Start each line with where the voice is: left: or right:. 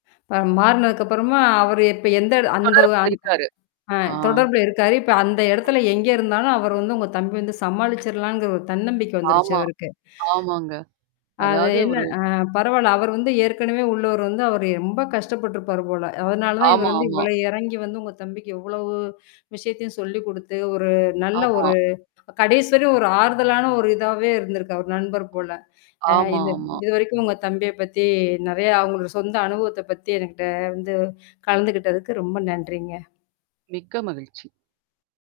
left: இப்ப மாறுனதுக்கப்புறமா, அவரு இப்ப எந்த இட அந்த ஒ
right: தொடர்புல
left: அந்
right: இருக்காரு.
left: அ
right: ஆ.
left: தொடர்புல இருக்காரு. இப்ப அந்த இடத்துல எங்க இருந்தாலும் அவரு வந்து, உங்க தம்பி வந்து சமாளிச்சர்லாம்ங்கிற ஒரு தன்னம்பிக்கை வந்துருச்சு
right: ஆமா.
left: அவருக்கு.
right: ஆமாங்க.
left: அது
right: அதாவது
left: என்ன
right: ஒரு
left: அ பரவால்ல, அவரு வந்து ஏற்கனவே உள்ளவரு வந்து, அவரு ரொம்ப கஷ்டப்பருப்பாரு போல. அதனால தான் இவரு
right: ஆமா,
left: வந்து
right: ஆமா.
left: இவ்வளோ இறங்கி வந்து உங்க தம்பிக்கு இவ்வளவு விஷயத்தையும் சொல்லி குடுத்து, ஒரு நல்ல
right: ஆமா.
left: ஒரு கடைசி வரையும் ஒரு ஆறுதலான ஒரு இதாவே இருந்திருக்கு, அவர் நண்பர் போல. அ
right: ஆமா,
left: இது
right: ஆமா.
left: இதுவரைக்கும் உங்க தம்பிய பத்தி நெறைய அவங்களோட சொந்த அனுபவத்த பத்தி எனகிட்ட வந்து கலந்துகிட்டதுக்கு ரொம்ப நன்றிங்க.
right: மிக்க மகிழ்ச்சி.